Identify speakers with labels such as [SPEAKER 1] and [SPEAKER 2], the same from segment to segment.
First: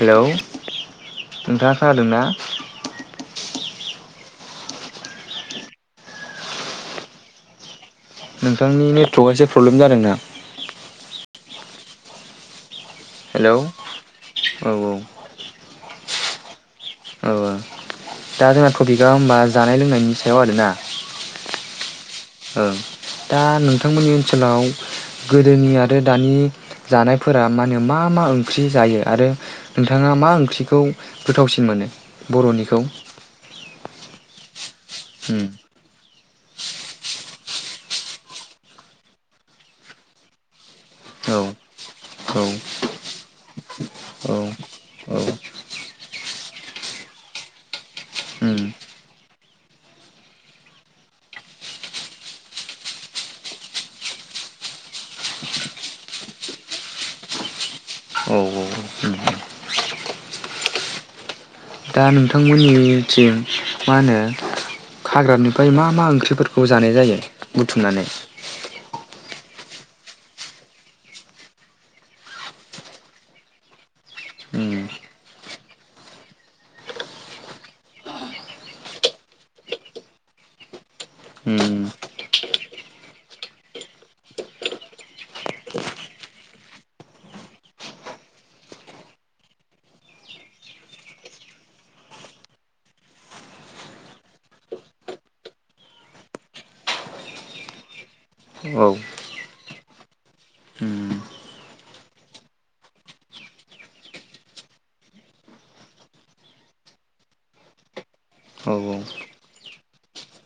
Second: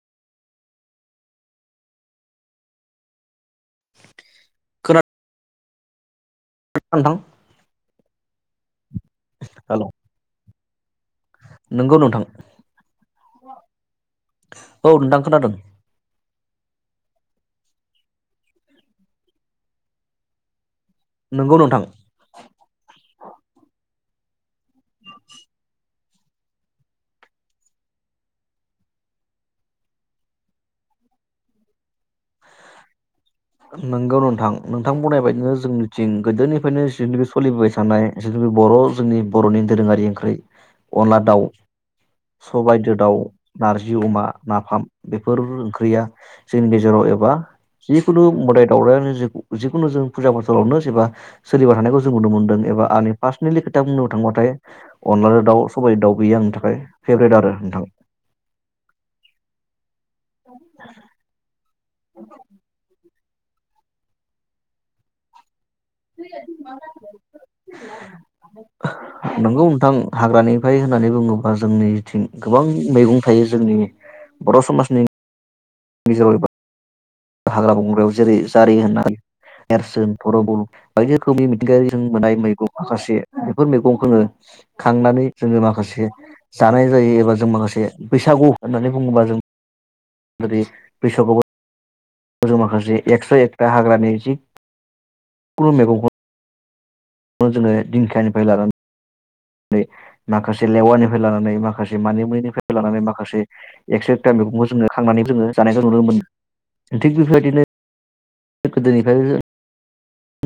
[SPEAKER 1] Hello नोंथाङा खोनादों ना।
[SPEAKER 2] खोना [unintelligible]
[SPEAKER 1] नोंथांनि ने [unintelligible] एसे प्रब्लेम
[SPEAKER 2] नोंथां
[SPEAKER 1] जादोंना।
[SPEAKER 2] नोंगौ नोंथां।
[SPEAKER 1] हेलौ
[SPEAKER 2] औ नोंथां खोनादों।
[SPEAKER 1] औ दा जोंना टपिकआ होमबा जानाय लोंनायनि सायाव आरोना।
[SPEAKER 2] नंगौ नोंथां।
[SPEAKER 1] ओं दा नोंथांमोननि ओनसोलाव गोदोनि आरो आरो दानि जानायफोरा मा होनो मा मा ओंख्रि जायो आरो नोंथाङा मा ओंख्रिखौ गोथावसिन मोनो बर'निखौ।
[SPEAKER 2] नोंगौ नोंथां। नोंथां बुंनाय
[SPEAKER 1] उम
[SPEAKER 2] बायदिनो जोंनिथिं। गोदोनिफ्रायनो [unintelligible] सोलिबोबाय थानाय [unintelligible] बर' जोंनि बर'नि दोरोङारि ओंख्रि। अनला
[SPEAKER 1] औ
[SPEAKER 2] दाउ
[SPEAKER 1] औ
[SPEAKER 2] सबाइदो दाउ। नारजि। जि अमा
[SPEAKER 1] औ
[SPEAKER 2] नाफाम
[SPEAKER 1] औ
[SPEAKER 2] बे बेफोर ओंख्रिया जोंनि गेजेराव एबा जि जिखुनु
[SPEAKER 1] उम
[SPEAKER 2] मोदाय दावररायानो जिखुनु जों फुजा फाथालावनो एबा सोलिबाय थानायखौ जों नुनो मोन्दों एबा आंनि पार्सनेलि खोथा बुंनो थांबाथाय अनला दाउ सबायाइ दाउ बेयो आंनि थाखाय फेभरेट आरो नोंथां
[SPEAKER 1] औ
[SPEAKER 2] [inaudible]
[SPEAKER 1] दा नोंथांमोननि थिं मा होनो खाग्रानि ओमफ्राय मा मा ओंख्रिफोरखौ जानाय जायो बुथुमनानै
[SPEAKER 2] नंगौ नोंथां हाग्रानिफ्राय होननानै बुङोबा जोंनिथिं गोबां मैगं थायो जोंनि बर'
[SPEAKER 1] उम
[SPEAKER 2] समाजनि [unintelligible] हाग्रा बंग्रायाव जेरै जारि होननानै नेरसोन थरबल बायदि रोखोमनि
[SPEAKER 1] उम
[SPEAKER 2] मिथिंगायारि जों मोननाय मैगं माखासे बेफोर मैगंखौनो खांनानै जोङो माखासे जानाय जायो एबा जों माखासे बैसागु होननानै बुङोबा जों जेरै बैसागु माखासे एकस' एक्रा हाग्रानि जि [inaudible] कुनु मेगंखौ जोङो दिंखियानिफ्राय लानानै
[SPEAKER 1] औ
[SPEAKER 2] नै माखासे
[SPEAKER 1] उम
[SPEAKER 2] लेवारनिफ्राय लानानै माखासे मानिमुनिफ्राय लानानै माखासे एक्सट्राक्टम मैगंखौ जोङो खांनानै जोङो जानायखौ नुनो मोनो थिग बेफोरबायदिनो
[SPEAKER 1] औ
[SPEAKER 2] गोदोनिफ्राय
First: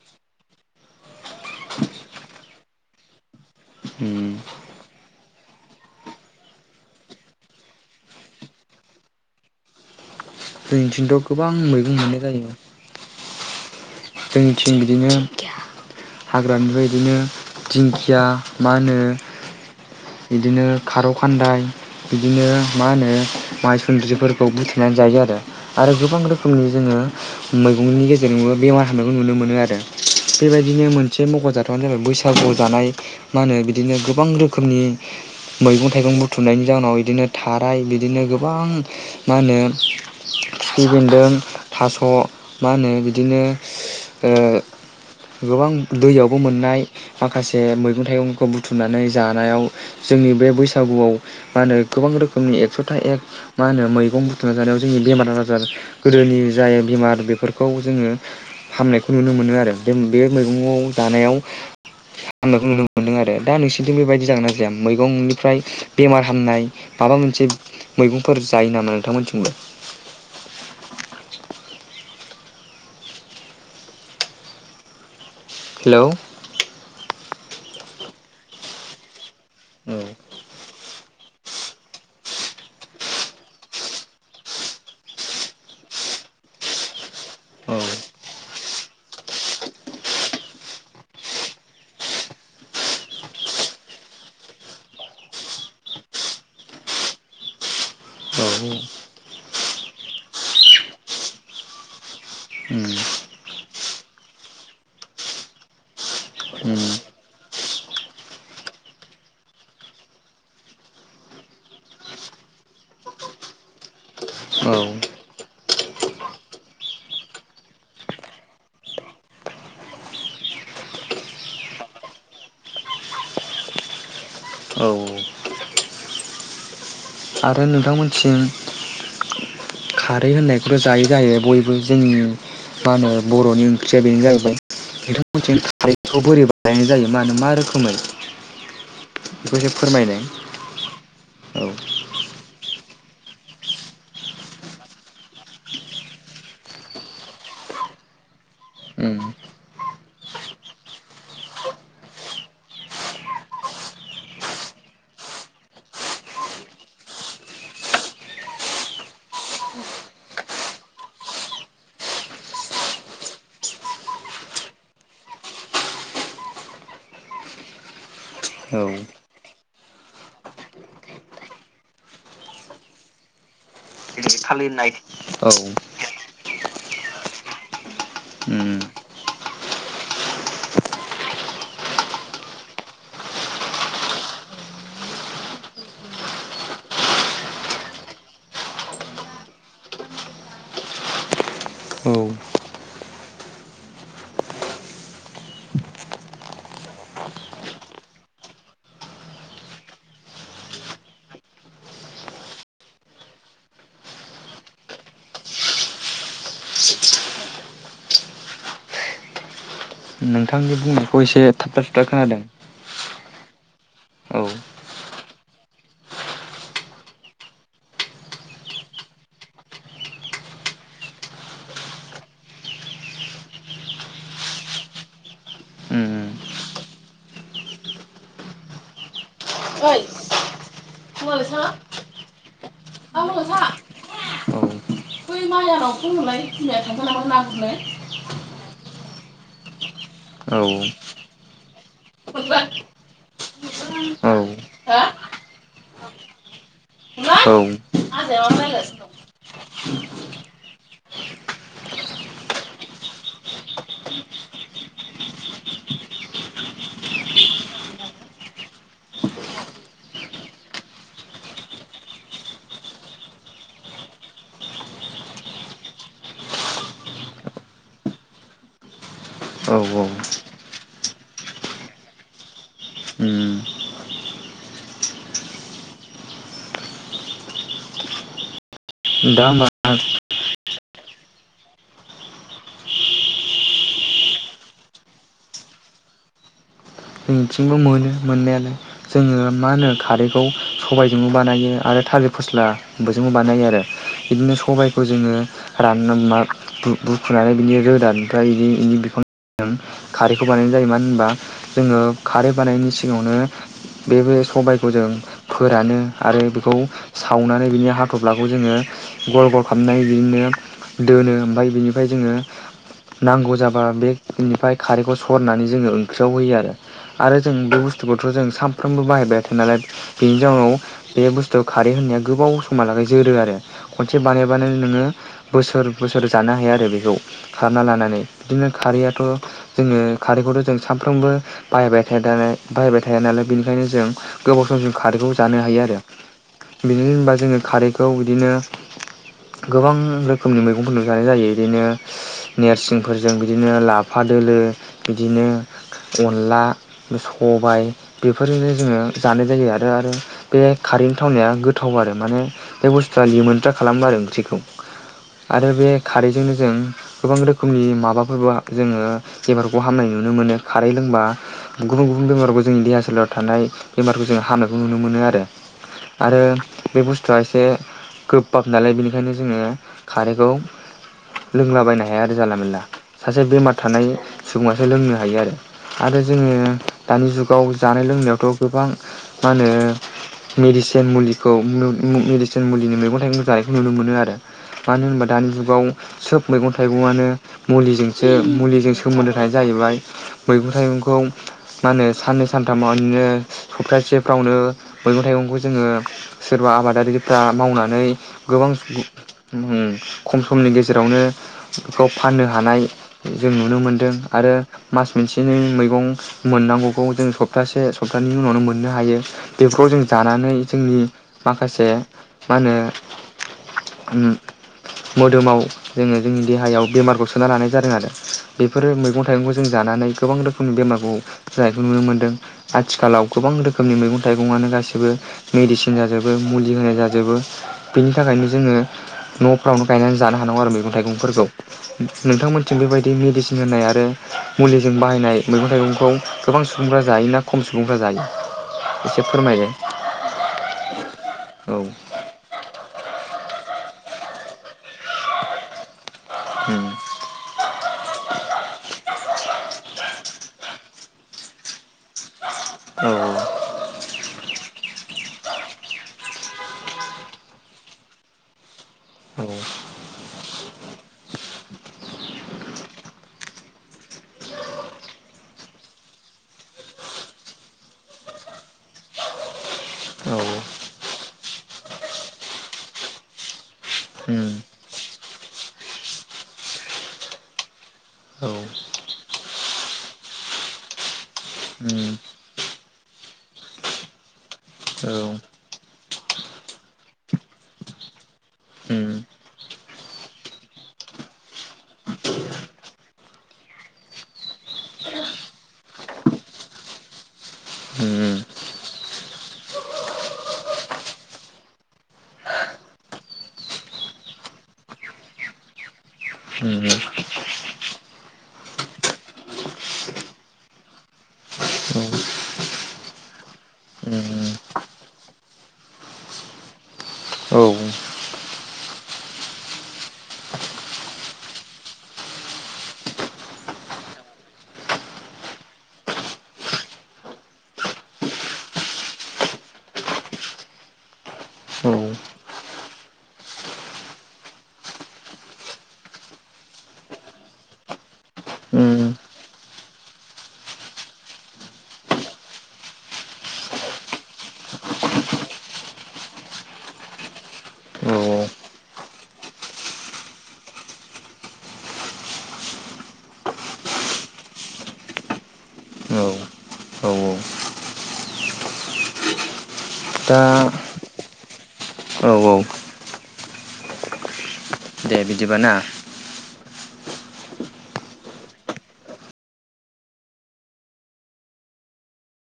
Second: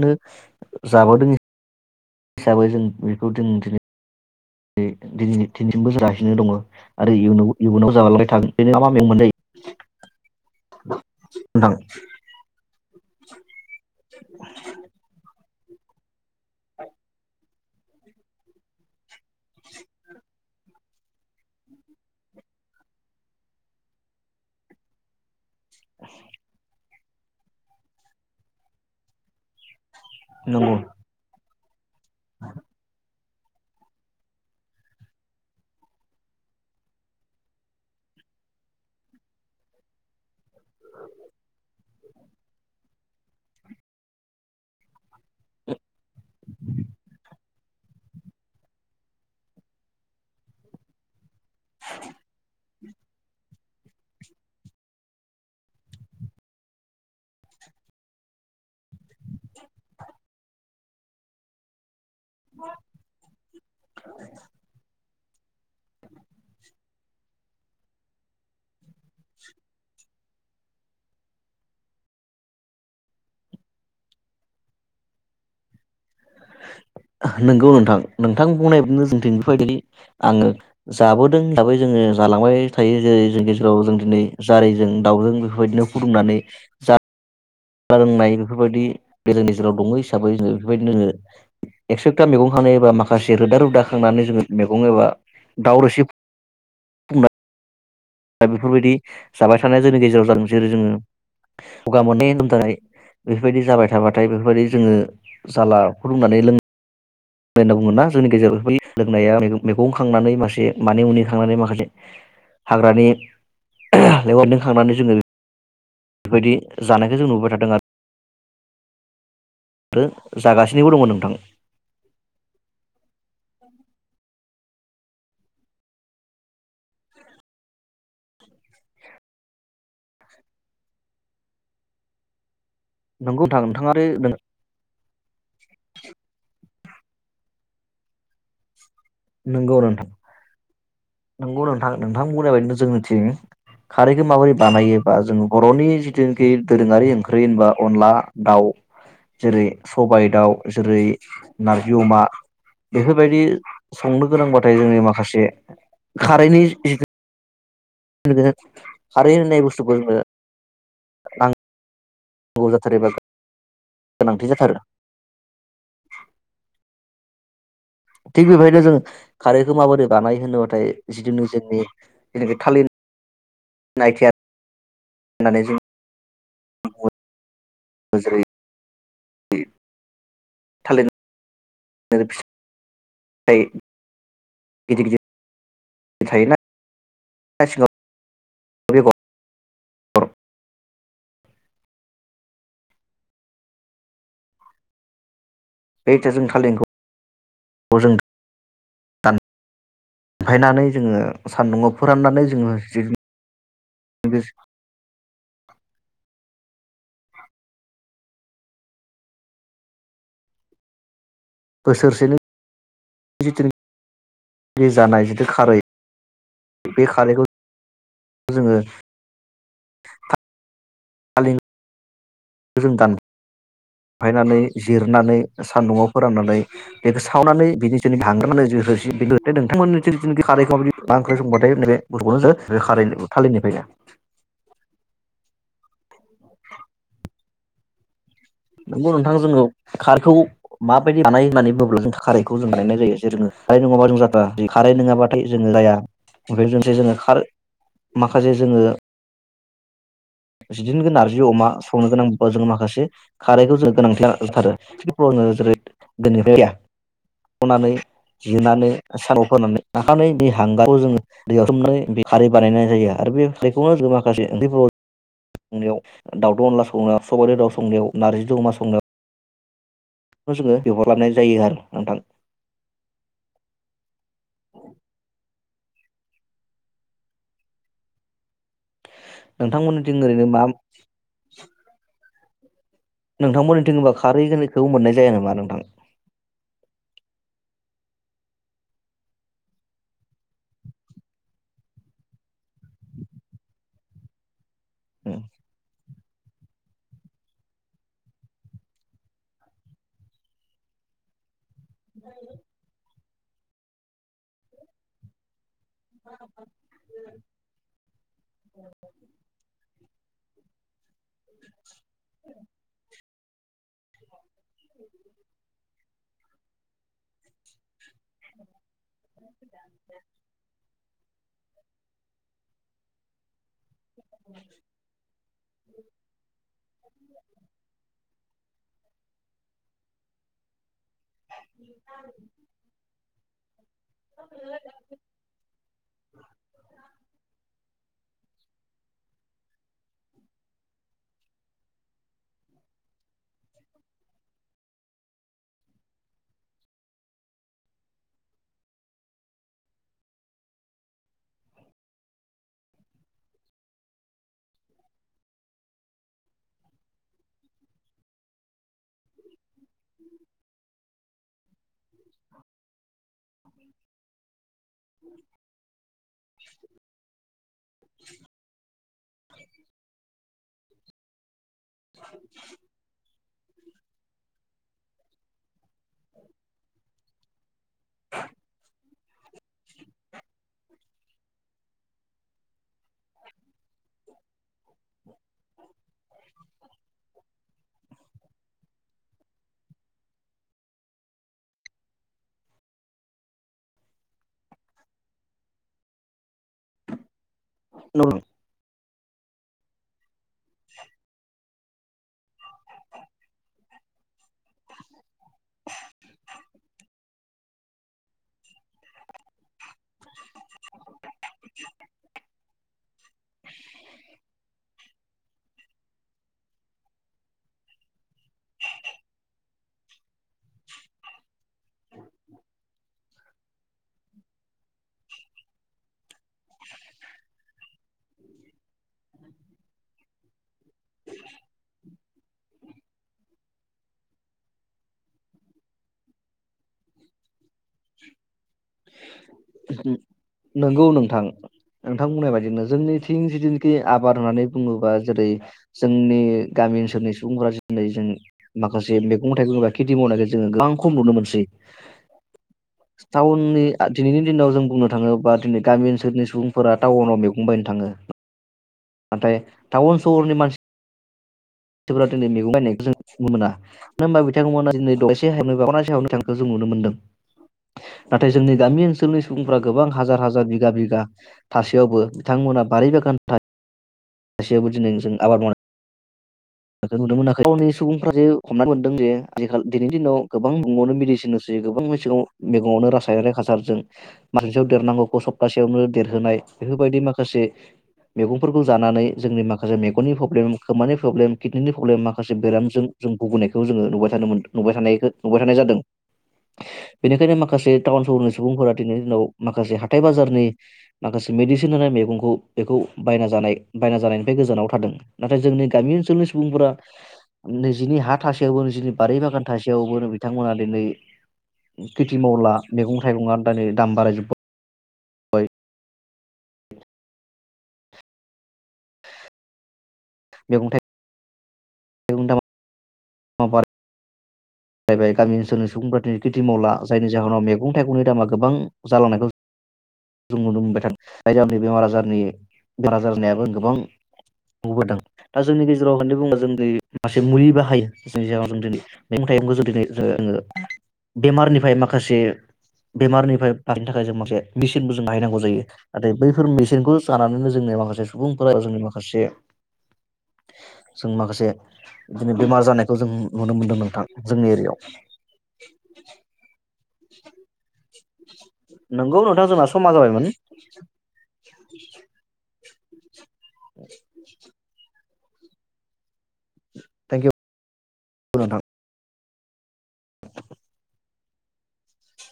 [SPEAKER 2] नो जाबोदों हिसाबै जों बेखौ जों दिनै
[SPEAKER 1] उम
[SPEAKER 2] नै थिनसिम बोसोर जासिनो दङ आरोबो इयुनाव जालांबाय थागोन [unintelligible]
[SPEAKER 1] जोंनिथिंथ' गोबां
[SPEAKER 2] नोंथां
[SPEAKER 1] मैगं मोननाय जायो
[SPEAKER 2] [inaudible]
[SPEAKER 1] जोंनिथिं बिदिनो हाग्रानिफ्राय बायदिनो दिंखिया मा होनो बिदिनो खारौ खान्दाय बिदिनो मा होनो माइसुन्द्रिफोरखौ बुथेनानै जायो आरो आरो गोबां रोखोमनि जोङो मैगंनि गेजेरजोंबो बेमार [unintelligible] नुनो मोनो आरो बेबायदिनो मोनसे मख'जा [unintelligible] जाबाय बैसागु जानाय मा होनो बिदिनो गोबां रोखोमनि मैगं थाइगं बुथुमनायनि जाहोनाव बिदिनो थाराय बिदिनो गोबां मा होनो खिफि बेन्दों थास' मा होनो बिदिनो ओ गोबां दैयावबो मोननाय माखासे जे मैगं थाइगंखौ बुथुमनानै जानायाव जोंनि बे बैसागुआव मा होनो गोबां रोखोमनि एक्स' एक मा होनो मैगं बुथुमना जानायाव जोंनि बेमार आजार गोदोनि जाय बेमार बेफोरखौ जोङो हामनायखौ नुनो मोनो आरो बे बे मैगङाव जानायाव खालामनायखौ नुनो मोन्दों आरो दा नोंसिनिथिं बेबायदि जागोन ना जाया? मैगं। ओमफ्राय बेमार हामनाय माबा मोनसे मैगंफोर जायो नामा नोंथांमोनथिंबो? हेल'
[SPEAKER 2] नोंगौ नोंथां नोंथां बुंनाय बादिनो जोंथिं
[SPEAKER 1] औ
[SPEAKER 2] [unintelligible] आङो जाबोदों हिसाबै जोङो जालांबाय थायो। जेरै जों गेजेराव जों दिनै जारिजों दाउजों बेफोरबायदिनो फुदुंनानै जा नाय लोंनाय बेफोरबायदि बे जोंनि गेजेराव दङो हिसाबै जोङो बेफोरबायदि जोङो एकस'था मैगं खांनाय एबा माखासे रोदा रोदा खांनानै जोङो मैगं एबा दाउ रोसि दा बेफोरबायदि जाबाय थानाया जोंनि गेजेराव जा जेरै जोङो गगा मोननाय लोमजानाय बेफोरबायदि जाबाय थाबाथाय बेफोरबायदि जोङो जाला फुदुंनानै लों ङो होनना बुङोना जोंनि गेजेरावयो लोंनाया मैगं खांनानै मासे मानै मुनि खांनानै माखासे हाग्रानि लेवादों
[SPEAKER 1] औ
[SPEAKER 2] खांनानै जोङो बेबायदि जानायखौ जों नुबाय थादों आरो जागासिनोबो दङ' नोंथां।
[SPEAKER 1] औ आरो नोंथांमोनसिम खारै होननायखौथ' जायो जायो बयबो जोंनि मा होनो
[SPEAKER 2] नंगौ नोंथां
[SPEAKER 1] बर'नि
[SPEAKER 2] नोंथाङा
[SPEAKER 1] ओंख्रिया
[SPEAKER 2] आरो
[SPEAKER 1] बेनो जाहैबाय नोथांमोनथिं खारैखौ बोरै बा गायनाय जायो मा होनो मा रोखोमै? बेखौ एसे फोरमायनाय औ
[SPEAKER 2] नोंगौ नोंथां नों थां बुंनाय बायदिनो जोंनिथिं खारैखो माबोरै बानायो? बा जों बर'नि जिथुनाखि दोरोङारि ओंख्रि होनबा अनला दाउ
[SPEAKER 1] उम
[SPEAKER 2] जेरै सबाइ दाउ जेरै नारजि अमा बेफोरबायदि संनो गोनांबाथाय जोंनि माखासे खारैनि जि खारै होननाय बुस्थुखौ जोंनो नां गौ जाथारो बा गोनांथि जाथारो थिग
[SPEAKER 1] औ
[SPEAKER 2] बेबायायनो जों खारैखौ माबोरै बानाय होनोबाथाय जिखुनु जोंनि जेनाखि थालिर [unintelligible]
[SPEAKER 1] थालिन नाय औ
[SPEAKER 2] होननानै जों जेरै
[SPEAKER 1] उम
[SPEAKER 2] [unintelligible] थालिर [unintelligible] दैै [unintelligible] थायो ना [unintelligible] [unintelligible]
[SPEAKER 1] औ
[SPEAKER 2] बेथ जों खालिर [unintelligible] ए जों दफायनानै जोङो सान्दुंङआव फोराननानै जोङो
[SPEAKER 1] नोंथांनि बुं अबिसे थाबथा थुबथा खोनादों औ
[SPEAKER 2] जि जानाय जिथु खारै बे खारैखौ जोङो थ जों दानफायनानै जिरनानै सान्दुंआव
[SPEAKER 1] उम
[SPEAKER 2] फोराननानै बेखौ सावनानै बिनि जों हांग्रनानै ज हो
[SPEAKER 1] ओइ
[SPEAKER 2] नोंथांमोननि खारैखौाबदि ओंख्रि
[SPEAKER 1] मालाय सा
[SPEAKER 2] संबाथाय नैब गथ'खौनो ज खार
[SPEAKER 1] आ मालाय सा
[SPEAKER 2] थालिरनिफ्रायनो
[SPEAKER 1] बै माइयानाव फनहरलाय बिमाया थांखा नामा ना
[SPEAKER 2] नंगौ नोंथां जोङो खारखौ माबायदि बानाय होननानै बुङोब्ला जों
[SPEAKER 1] गुरनो
[SPEAKER 2] खारैखौ जों
[SPEAKER 1] मोनबाय हो
[SPEAKER 2] बानायनाय जायो जेोङो खारै नङाबा जों जाथारा खारै
[SPEAKER 1] मोनबाय
[SPEAKER 2] नङाबाथाय जोङो जाया बेमफ्रायजोंसै जोङो खार
[SPEAKER 1] आजाया
[SPEAKER 2] माखासे
[SPEAKER 1] माबा
[SPEAKER 2] जोङो
[SPEAKER 1] रायगासिनो
[SPEAKER 2] जिदिनखौ नारजि अमा संनो गोनां जोङो माखासे खारैखौ जोङो गोनांथि जाथारो बेाव जोङो जेरै गोनिफ्रायनानै जनानै सार' फानै नाखानानै बे हांगारखौ जोङो दैयावथोमनानै बे खारै बानायनाय जायो आरो बे खारैखौनो जोङो माखासे उन्दैाव संनायाव दाउद' अनला संनो सबारि दाउ संनायाव नार्जि जो अमा संनो
[SPEAKER 1] दं औ औ
[SPEAKER 2] जोङो बिहरलबनाय जायो आरो नोंथां।
[SPEAKER 1] उम दा होमबा
[SPEAKER 2] नोंथांमोननि थिं ओरैनो मा [unintelligible] नोंथां मोननिथिं होनबा खारैखौ मोननाय जाया नामा नोंथां।
[SPEAKER 1] जों बिथिंबो मोनो मोननायालाय जोङो मा होनो खारैखौ सबायजोंबो बानायो आरो थालिर फस्ला बोजोंबो बानायो आरो बिदिनो सबाय खौ जोङो रा मा बुखुनानै बिनि रोदा ओमफ्राय बिदि बिनि बिख खारैखौ बानायनाय जायो मानो होनबा जोङो खारै बानायनायनि सिगाङावनो बे सबायखौ जों फोरानो आरो बेखौ सावनानै बिनि हाथ'फ्लाखौ जोङो गल गल खालाम नाय जोंनो दोनो ओमफ्राय बिनिफ्राय जोङो नांगौ जाबा बेनिफ्राय खारैखौ सरनानै जोङो ओंख्रियाव होयो आरो। आरो जों बहु बुस्थुखौथ' जों सानफ्रामबो बाहायबायो नालाय बेनि जाउनाव बे बुस्थुखौ खारै होननाया गोबाव समहालागै जोरो आरो खनसे बानायबानो नोङो बोसोर बोसोर जानो हायो आरो बेखौ खारना लानानै बिदिनो खारैया जोङो खारैखौथ' जों सामफ्रोमबो बाहायबाय थाया दानाय बाहायबाय थाया नालाय बेनिखायनो जों गोबाव सम जों खारैखौ जानो हायो आरो बिनि होनबा जोङो खारैखौ बिदिनो गोबां रोखोमनि मैगंफोरखौनो जानाय जायो बिदिनो नोरसिंफोरजों बिदिनो लाफा दोलो बिदिनो अनला सबाय बेफोरजोंनो जोङो जानाय जायो आरो आरो बे खारैनि थावनाया गोथाव आरो माने बे बुस्थुआ लिमोनथ्रा खालामो आरो ओंख्रिखौ आरो बे खारैजोंनो जों गोबां रोखोमनि माबाफोर जोङो खौ हामनाय नुनो मोनो खारै जेनबा। गुबुन गुबुन बेमारखौ जोंनि देहा सोलेरायाव थानाय बेमारखौ जों हामनायखौ नुनो मोनो आरो आरो बे बुस्थुआ एसे गोबबाब नालाय बेनि ओंखायनो जोङो खारैखौ लोंलाबायनो हाया आरो जाला मेरला सासे बेमार थानाय सुबुङासो लोंनो हायो आरो। आरो जोङो दानि जुगाव जानाय लोंनायावथ' गोबां मा होनो मेडिसिन मुलिखौ मु मु मेडिसिन मुलिनि मैगं जानायखौ नुनो मोनो आरो मानो होनबा दानि जुगाव सोब मैगं थाइगंनो मुलिजोंसो मुलिजों सोमोन्दो थानाया जाहैबाय मैगं थाइगंखौ मा होनो साननै सानथामावनो सप्तासेफ्रावनो मैगं थाइगंखौ जोङो सोरबा आबादारि दा मावनानै गोबां सु उम। खम समनि गेजेरावनो खौ फाननो हानाय जों नुनो मोनदों आरो मास मोनसेनै मैगं मोननांगौखौ जों सप्तासे सप्तानि उनावनो मोन मोननो हायो बेफोराव जों जानानै जोंनि माखासे मा होनो उम मोदोमाव जोङो जोंनि देहायाव बेमारखौ सोना लानाय जादों आरो बेफोरो मैगं थाइगंखौ जों जानानै गोबां रोखोमनि बेमारखौ जानायखौ नुनो मोनदों आथिखालाव गोबां रोखोमनि मैगं थाइगङानो गासिबो मेडिसिन जाजोबो मुलि होनाय जाजोबो बेनि थाखायनो जोङो न'फ्रावनो गायनानै जानो हानांगौ आरो मैगं थाइगंफोरखौ नोंथांमोनथिं बेबायदि मेडिसिन होनाय आरो मुलि जों बाहायनाय मैगं थाइगंखौ गोबां सुबुंफ्रा जायोना खम सुबुंफ्रा जायो एसे फोरमायदो।
[SPEAKER 2] नंगौ नोंथां
[SPEAKER 1] औ
[SPEAKER 2] नोंथां बुंनाय बायदिनो जोंनिथिं जिदि टि आबार माने बुङोबा जेरै जोंनि
[SPEAKER 1] उम
[SPEAKER 2] गामि ओनसोलनि सुबुंफोरा जै जों माखासे मे गं थाइगं एबा खेथि मावनायखौ जोङो गोबां खम नुनो मोनसै।
[SPEAKER 1] औ
[SPEAKER 2] सावननि आ दिनैनि जों बुंनो थाङोबा दिनै गामि ओनसोलनि सुबुंफोरा टाउनाव मैगं बायनो थाङो।
[SPEAKER 1] औ
[SPEAKER 2] नाथाय टाउन सहरनि मान सिफ्रा दिनै मैगं बायनायखौ जों नुनो मोना मानो होनबा बिथांमोना दिनै दबलायसे हा खनासे हायावनो [unintelligible] थांखो जों नुनो मोनदों नाथाय जोंनि गामि ओनसोलनि सुबुं रा गोबां
[SPEAKER 1] औ
[SPEAKER 2] हाजार हाजार बिघा बिघा थासेयावबो बिथांमोनहा बारि बागान
[SPEAKER 1] उम
[SPEAKER 2] थसेयावबो दिनै जों आबाद मावनाय खो नुनो मोनाखै टावननि सुबुंफ्रा जे
[SPEAKER 1] औ उम औ
[SPEAKER 2] हमनानै मोनदों जे आजिखालि दिनैनि दिनाव गोबां मैगङावनो मेडिसिन होसै
[SPEAKER 1] उम
[SPEAKER 2] गोबां मेसेगाव मेगङावनो रासायनारि हासारजों मास मोनसेयाव देरनांगौखौ सप्तासेयावनो देरहोनाय बेफोरबायदि माखासे मैगंफोरखौ
[SPEAKER 1] उम
[SPEAKER 2] जानानै जोंनि माखासे मेगननि प्रब्लेम खोमानि प्रब्लेम किडनिनि प्रब्लेम माखासे बेरामजों जों बुगिनायखौ जोङो नुबाय थानो मोन नुबाय थानायखो नुबाय थानाय जादों बेनिखायनो माखासे टाउन सहरनि सुबुंफोरा दिनैनि दिनाव माखासे हाथाइ बाजारनि माखासे मेडिसिन होनाय मैगंखौ बेखौ बायना जानाय बायना जानायनिफ्राय गोजानाव थादों नाथाय जोंनि गामि ओनसोलनि
[SPEAKER 1] औ उम
[SPEAKER 2] सुबुंफोरा निजिनि हा थासेयावबो निजिनि बारि बागान थासेयावबो बिथांमोना दिनै
[SPEAKER 1] औ उम
[SPEAKER 2] खेथि मावला मैगं थाइगंआ दानै दाम
[SPEAKER 1] औ
[SPEAKER 2] बारायजोबाय
[SPEAKER 1] औ
[SPEAKER 2] मैगं थाइ [unintelligible] जायबाय गामि ओनसोलनि सुबुंफ्रा दिनै खेथि मावला जायनि जाहोनाव मैगं-थाइगंनि दामा गोबां जालांनायखौ जों नुनो मोनबाय थादों। जाय जुनै बेमार-आजारनि बेमार आजाराबो गोबां नुबोदों। दा जोंनि गेजेराव होनै बुङो जों दिन मासे मुलि बाहायो जायनि जाहोनाव जों दिनै बे मु [unintelligible] जोङो बेमारनिफ्राय माखासे बेमारनिफ्राय बांनो थाखाय जों माखासे मेसिनबो जों बाहायनांगौ जायो। नाथाय बैफोर मेसिनखौ जानानैनो जोंङो माखासे सुबुंफोरा जोंनि माखासे जों माखासे बिदिनो बेमार जानायखौ जों नुनो मोनदों नोंथां। जोंनि एरियायाव।
[SPEAKER 1] औ
[SPEAKER 2] [inaudible] नंगौ नोंथां जोंना समा जाबाय
[SPEAKER 1] दा
[SPEAKER 2] मोन [inaudible]
[SPEAKER 1] औ औ
[SPEAKER 2] [inaudible]
[SPEAKER 1] दे बिदिबा ना
[SPEAKER 2] थेंक इउ नोंथां। [inaudible]